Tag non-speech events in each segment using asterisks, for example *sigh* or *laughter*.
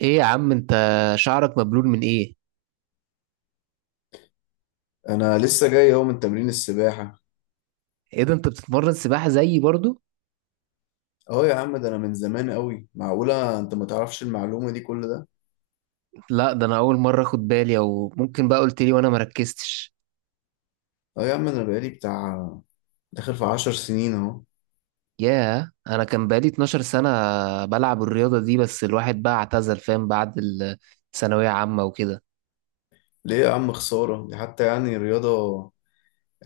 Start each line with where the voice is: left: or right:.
right: ايه يا عم انت؟ شعرك مبلول من ايه؟
left: انا لسه جاي اهو من تمرين السباحه.
right: ايه ده، انت بتتمرن سباحة زيي برضو؟
left: اه يا عم، ده انا من زمان قوي، معقوله انت ما تعرفش المعلومه دي كل ده؟
right: لا، ده انا اول مرة اخد بالي، او ممكن بقى قلت لي وانا مركزتش.
left: اه يا عم، انا بقالي بتاع داخل في عشر سنين اهو.
right: ياه، انا كان بقالي 12 سنة بلعب الرياضة دي، بس الواحد بقى اعتزل فاهم بعد الثانوية عامة وكده.
left: ليه يا عم، خساره دي حتى، يعني رياضه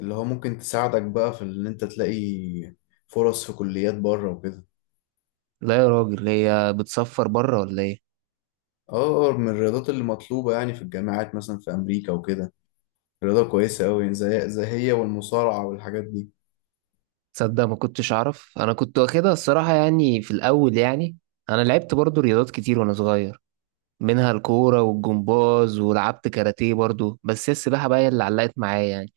left: اللي هو ممكن تساعدك بقى في ان انت تلاقي فرص في كليات بره وكده.
right: لا يا راجل، هي بتصفر بره ولا ايه؟
left: اه، من الرياضات اللي مطلوبه يعني في الجامعات، مثلا في امريكا وكده، رياضه كويسه قوي يعني، زي هي والمصارعه والحاجات دي.
right: تصدق ما كنتش اعرف، انا كنت واخدها الصراحة يعني في الاول يعني. انا لعبت برضو رياضات كتير وانا صغير، منها الكورة والجمباز، ولعبت كاراتيه برضو، بس هي السباحة بقى هي اللي علقت معايا يعني.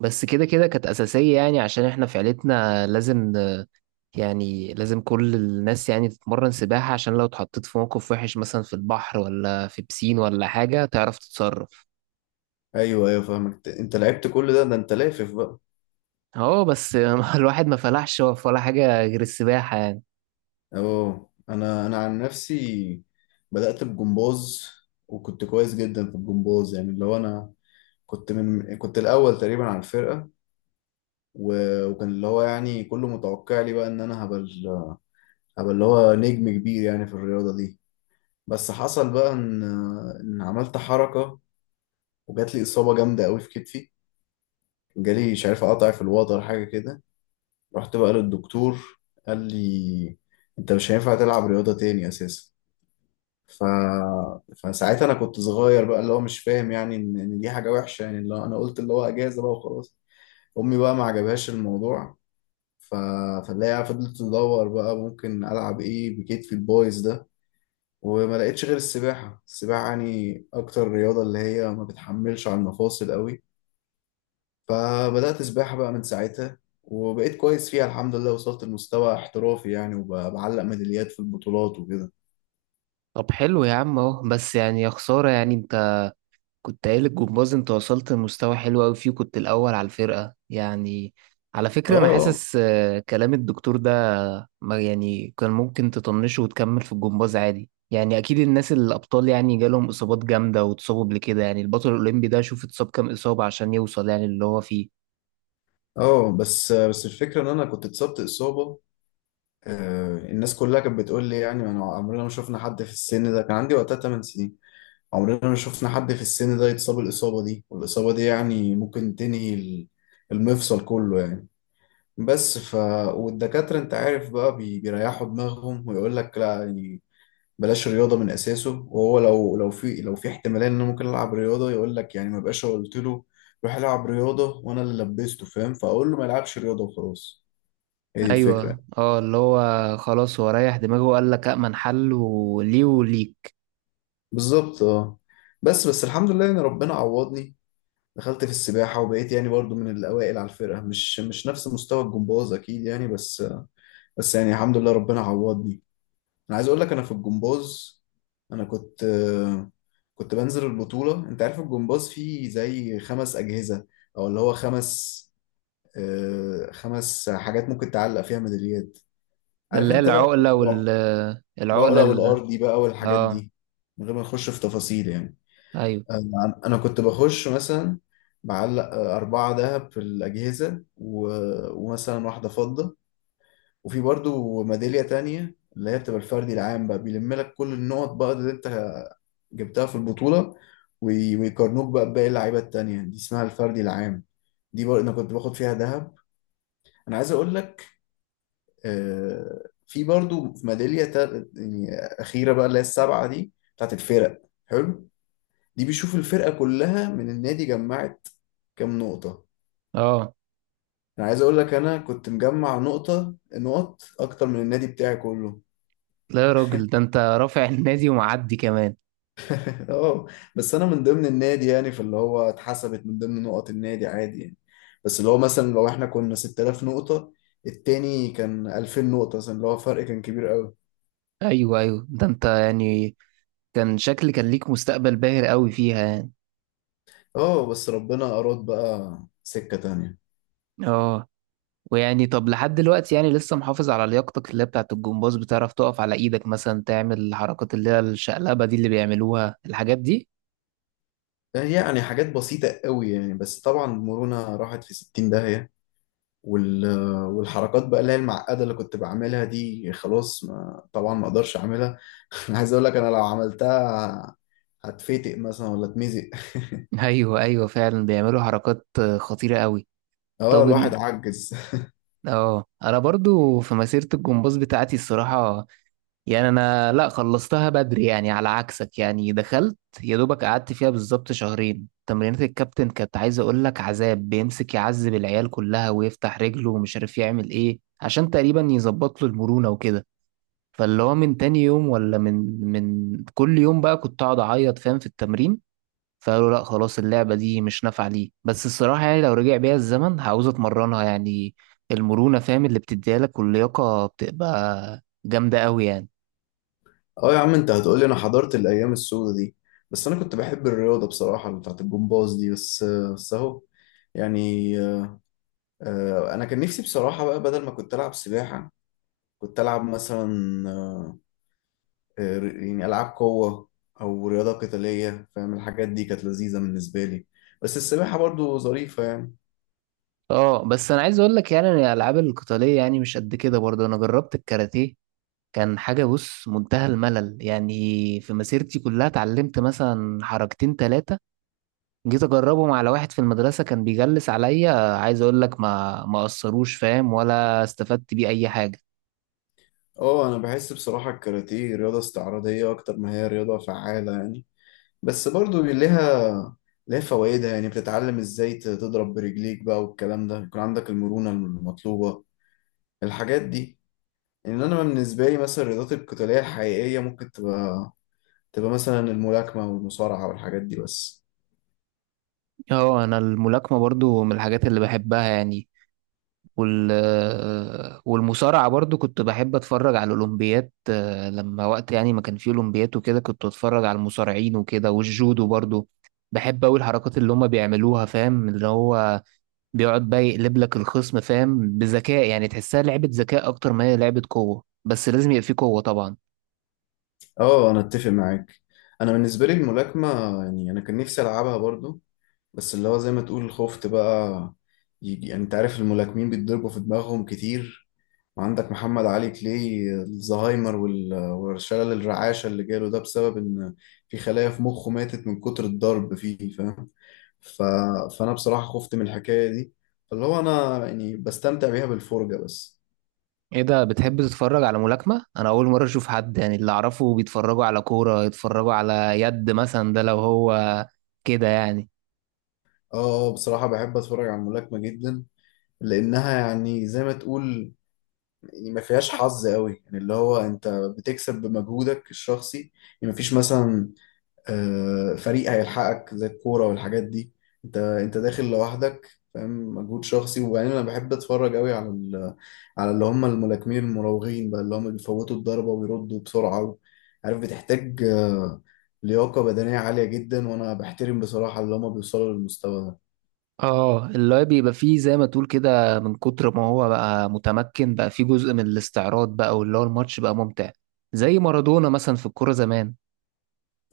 right: بس كده كده كانت أساسية يعني، عشان احنا في عيلتنا لازم آه، يعني لازم كل الناس يعني تتمرن سباحة، عشان لو اتحطيت في موقف وحش مثلا في البحر ولا في بسين ولا حاجة تعرف تتصرف.
left: ايوه ايوه، فاهمك، انت لعبت كل ده انت لافف بقى.
right: اه بس *laughs* الواحد ما فلحش في ولا حاجة غير السباحة يعني.
left: اه، انا عن نفسي بدأت بجمباز، وكنت كويس جدا في الجمباز، يعني اللي هو انا كنت الاول تقريبا على الفرقة، و- وكان اللي هو يعني كله متوقع لي بقى ان انا هبقى هبقى اللي هو نجم كبير يعني في الرياضة دي. بس حصل بقى ان عملت حركة، وجات لي إصابة جامدة قوي في كتفي، جالي مش عارف اقطع في الوتر حاجة كده. رحت بقى للدكتور، قال لي انت مش هينفع تلعب رياضة تاني اساسا. ف... فساعتها انا كنت صغير بقى، اللي هو مش فاهم يعني إن دي حاجه وحشه، يعني اللي هو انا قلت اللي هو اجازه بقى وخلاص. امي بقى ما عجبهاش الموضوع. ف... فاللي هي فضلت تدور بقى ممكن العب ايه بكتفي البايظ ده، وما لقيتش غير السباحه. السباحه يعني اكتر رياضه اللي هي ما بتحملش على المفاصل قوي، فبدات سباحه بقى من ساعتها، وبقيت كويس فيها الحمد لله، وصلت لمستوى احترافي يعني، وبعلق ميداليات في البطولات وكده.
right: طب حلو يا عم اهو، بس يعني يا خسارة يعني، كنت قايل الجمباز انت وصلت لمستوى حلو قوي فيه، كنت الاول على الفرقه يعني. على فكره انا
left: اه.
right: حاسس آه، كلام الدكتور ده ما يعني كان ممكن تطنشه وتكمل في الجمباز عادي يعني، اكيد الناس الابطال يعني جالهم اصابات جامده واتصابوا قبل كده، يعني البطل الاولمبي ده شوف اتصاب كام اصابه عشان يوصل يعني اللي هو فيه.
left: اه، بس الفكرة ان انا كنت اتصبت اصابة، الناس كلها كانت بتقول لي يعني انا عمرنا ما شفنا حد في السن ده، كان عندي وقتها 8 سنين. عمرنا ما شفنا حد في السن ده يتصاب الاصابة دي، والاصابة دي يعني ممكن تنهي المفصل كله يعني. بس والدكاترة انت عارف بقى بيريحوا دماغهم، ويقول لك لا يعني بلاش رياضة من اساسه، وهو لو في احتمالية ان انا ممكن العب رياضة يقول لك يعني ما بقاش، قلت له روح العب رياضة وانا اللي لبسته فاهم، فاقول له ما يلعبش رياضة وخلاص. هي دي
right: ايوه
left: الفكرة.
right: اه، اللي هو خلاص هو ريح دماغه وقال لك امن حل وليه وليك.
left: بالظبط، اه. بس الحمد لله يعني ربنا عوضني، دخلت في السباحة وبقيت يعني برضو من الأوائل على الفرقة، مش نفس مستوى الجمباز أكيد يعني، بس يعني الحمد لله ربنا عوضني. أنا عايز أقول لك أنا في الجمباز أنا كنت كنت بنزل البطولة. أنت عارف الجمباز فيه زي خمس أجهزة، أو اللي هو خمس حاجات ممكن تعلق فيها ميداليات.
right: ده
left: عارف
right: اللي هي
left: أنت بقى،
right: العقله وال العقله
left: العقلة
right: ال...
left: والأرضي بقى والحاجات
right: اه.
left: دي، من غير ما نخش في تفاصيل يعني.
right: ايوه.
left: أنا كنت بخش مثلا معلق اربعه دهب في الاجهزه، ومثلا واحده فضه. وفي برضو ميداليه تانية اللي هي بتبقى الفردي العام بقى، بيلم لك كل النقط بقى اللي انت جبتها في البطوله، وي... ويقارنوك بقى بباقي اللعيبه التانية، دي اسمها الفردي العام. دي برضو انا كنت باخد فيها دهب. انا عايز اقول لك في برضو ميداليه يعني اخيره بقى اللي هي السبعه دي بتاعت الفرق. حلو. دي بيشوف الفرقة كلها من النادي جمعت كام نقطة.
right: اه.
left: انا عايز اقول لك انا كنت مجمع نقط اكتر من النادي بتاعي كله.
right: لا يا راجل، ده انت رافع النادي ومعدي كمان.
left: *laughs* اه، بس انا من ضمن النادي يعني، فاللي هو اتحسبت من ضمن نقط النادي عادي يعني، بس اللي هو مثلا لو احنا كنا 6000 نقطة، التاني كان 2000 نقطة مثلا، اللي هو فرق كان كبير قوي.
right: ايوه ايوه، ده انت يعني كان شكل كان ليك مستقبل باهر قوي فيها يعني.
left: اه، بس ربنا اراد بقى سكة تانية.
right: اه. ويعني طب لحد دلوقتي يعني لسه محافظ على لياقتك اللي هي بتاعت الجمباز؟ بتعرف تقف على ايدك مثلا، تعمل الحركات اللي هي الشقلبة دي اللي بيعملوها، الحاجات دي؟
left: يعني حاجات بسيطة قوي يعني، بس طبعا المرونة راحت في 60 داهية، وال... والحركات بقى اللي هي المعقدة اللي كنت بعملها دي خلاص، ما... طبعا ما اقدرش اعملها. *laughs* انا عايز اقول لك انا لو عملتها هتفتق مثلا ولا اتمزق.
right: *laughs* ايوه ايوه، فعلا بيعملوا حركات خطيرة قوي.
left: *laughs* اه،
right: طب
left: الواحد
right: ان-
left: عجز.
right: اه، انا برضو في مسيرة الجمباز بتاعتي الصراحة يعني انا لا خلصتها بدري يعني على عكسك، يعني دخلت يا دوبك قعدت فيها بالظبط شهرين تمرينات. الكابتن كانت عايز اقول لك عذاب، بيمسك يعذب العيال كلها ويفتح رجله ومش عارف يعمل ايه عشان تقريبا يظبط له المرونة وكده. فاللي هو من تاني يوم ولا من كل يوم بقى كنت اقعد اعيط فاهم في التمرين، فقالوا لا خلاص اللعبة دي مش نافعة ليه. بس الصراحة يعني لو رجع بيا الزمن هعوز اتمرنها يعني، المرونة فاهم اللي بتديها لك واللياقة بتبقى جامدة قوي يعني.
left: *laughs* اه يا عم، انت هتقولي انا حضرت الايام السوداء دي. بس انا كنت بحب الرياضة بصراحة اللي بتاعت الجمباز دي، بس اهو يعني. انا كان نفسي بصراحة بقى بدل ما كنت العب سباحة كنت العب مثلا آه، يعني ألعاب قوة أو رياضة قتالية فاهم، الحاجات دي كانت لذيذة بالنسبة لي. بس السباحة برضو ظريفة يعني.
right: اه بس انا عايز اقول لك يعني إن الالعاب القتاليه يعني مش قد كده برضه، انا جربت الكاراتيه كان حاجه بص منتهى الملل يعني. في مسيرتي كلها اتعلمت مثلا حركتين ثلاثه، جيت اجربهم على واحد في المدرسه كان بيجلس عليا، عايز اقول لك ما اثروش فاهم ولا استفدت بيه اي حاجه.
left: اه، أنا بحس بصراحة الكاراتيه رياضة استعراضية أكتر ما هي رياضة فعالة يعني، بس برضو ليها فوائدها، يعني بتتعلم ازاي تضرب برجليك بقى والكلام ده، يكون عندك المرونة المطلوبة، الحاجات دي. ان انا بالنسبة لي مثلا الرياضات القتالية الحقيقية ممكن تبقى مثلا الملاكمة والمصارعة والحاجات دي بس.
right: اه انا الملاكمه برضه من الحاجات اللي بحبها يعني، وال والمصارعة برضو كنت بحب اتفرج على الاولمبيات آه، لما وقت يعني ما كان فيه اولمبيات وكده كنت اتفرج على المصارعين وكده، والجودو برضو بحب اوي الحركات اللي هما بيعملوها فاهم، اللي هو بيقعد بقى يقلب لك الخصم فاهم بذكاء، يعني تحسها لعبة ذكاء اكتر ما هي لعبة قوة، بس لازم يبقى فيه قوة طبعا.
left: اه، انا اتفق معاك. انا بالنسبه لي الملاكمه، يعني انا كان نفسي العبها برضو، بس اللي هو زي ما تقول خفت بقى يجي، يعني انت عارف الملاكمين بيتضربوا في دماغهم كتير، وعندك محمد علي كلاي الزهايمر وال- والشلل الرعاشه اللي جاله ده بسبب ان في خلايا في مخه ماتت من كتر الضرب فيه فاهم. ف... فانا بصراحه خفت من الحكايه دي، فاللي هو انا يعني بستمتع بيها بالفرجه بس.
right: ايه ده، بتحب تتفرج على ملاكمة؟ انا اول مرة اشوف حد، يعني اللي اعرفه بيتفرجوا على كورة، يتفرجوا على يد مثلا ده لو هو، كده يعني.
left: اه، بصراحه بحب اتفرج على الملاكمه جدا، لانها يعني زي ما تقول، يعني ما فيهاش حظ قوي، يعني اللي هو انت بتكسب بمجهودك الشخصي، يعني ما فيش مثلا فريق هيلحقك زي الكورة والحاجات دي، انت داخل لوحدك فاهم، مجهود شخصي. وبعدين انا بحب اتفرج قوي على اللي هم الملاكمين المراوغين بقى، اللي هم بيفوتوا الضربة ويردوا بسرعة، عارف بتحتاج لياقة بدنية عالية جدا، وانا بحترم بصراحة اللي هم بيوصلوا للمستوى ده.
right: اه اللي هو بيبقى فيه زي ما تقول كده، من كتر ما هو بقى متمكن بقى فيه جزء من الاستعراض بقى، واللي هو الماتش بقى ممتع، زي مارادونا مثلا في الكورة زمان.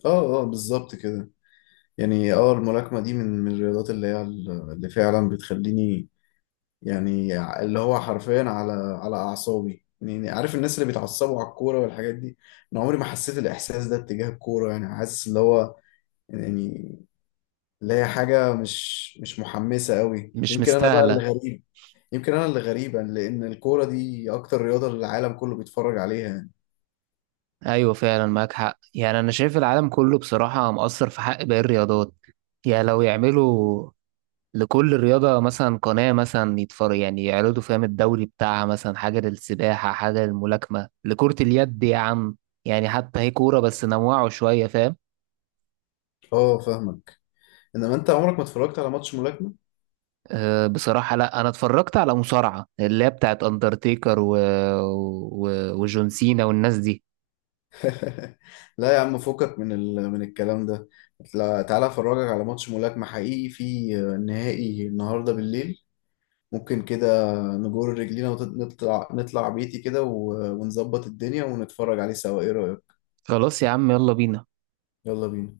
left: اه اه، بالظبط كده. يعني اه الملاكمة دي من الرياضات اللي هي اللي فعلا بتخليني، يعني اللي هو حرفيا على اعصابي، يعني عارف الناس اللي بيتعصبوا على الكوره والحاجات دي، انا عمري ما حسيت الاحساس ده اتجاه الكوره. يعني حاسس اللي هو يعني اللي هي حاجه مش محمسه قوي،
right: مش
left: يمكن انا بقى
right: مستاهلة.
left: اللي غريب. يمكن انا اللي غريب لان الكوره دي اكتر رياضه العالم كله بيتفرج عليها يعني.
right: ايوه فعلا معاك حق، يعني انا شايف العالم كله بصراحة مقصر في حق باقي الرياضات، يعني لو يعملوا لكل رياضة مثلا قناة مثلا يتفرج، يعني يعرضوا فاهم الدوري بتاعها، مثلا حاجة للسباحة، حاجة للملاكمة، لكرة اليد يا عم، يعني حتى هي كورة بس نوعوا شوية فاهم.
left: اه، فاهمك، انما انت عمرك ما اتفرجت على ماتش ملاكمه.
right: أه بصراحة لا، أنا اتفرجت على مصارعة اللي هي بتاعت أندرتيكر و... وجون سينا والناس دي.
left: *laughs* لا يا عم، فكك من الكلام ده، لا، تعالى افرجك على ماتش ملاكمه حقيقي في نهائي النهارده بالليل. ممكن كده نجر رجلينا ونطلع بيتي كده، و- ونظبط الدنيا ونتفرج عليه سوا، ايه رأيك؟
right: خلاص يا عم يلا بينا.
left: يلا بينا.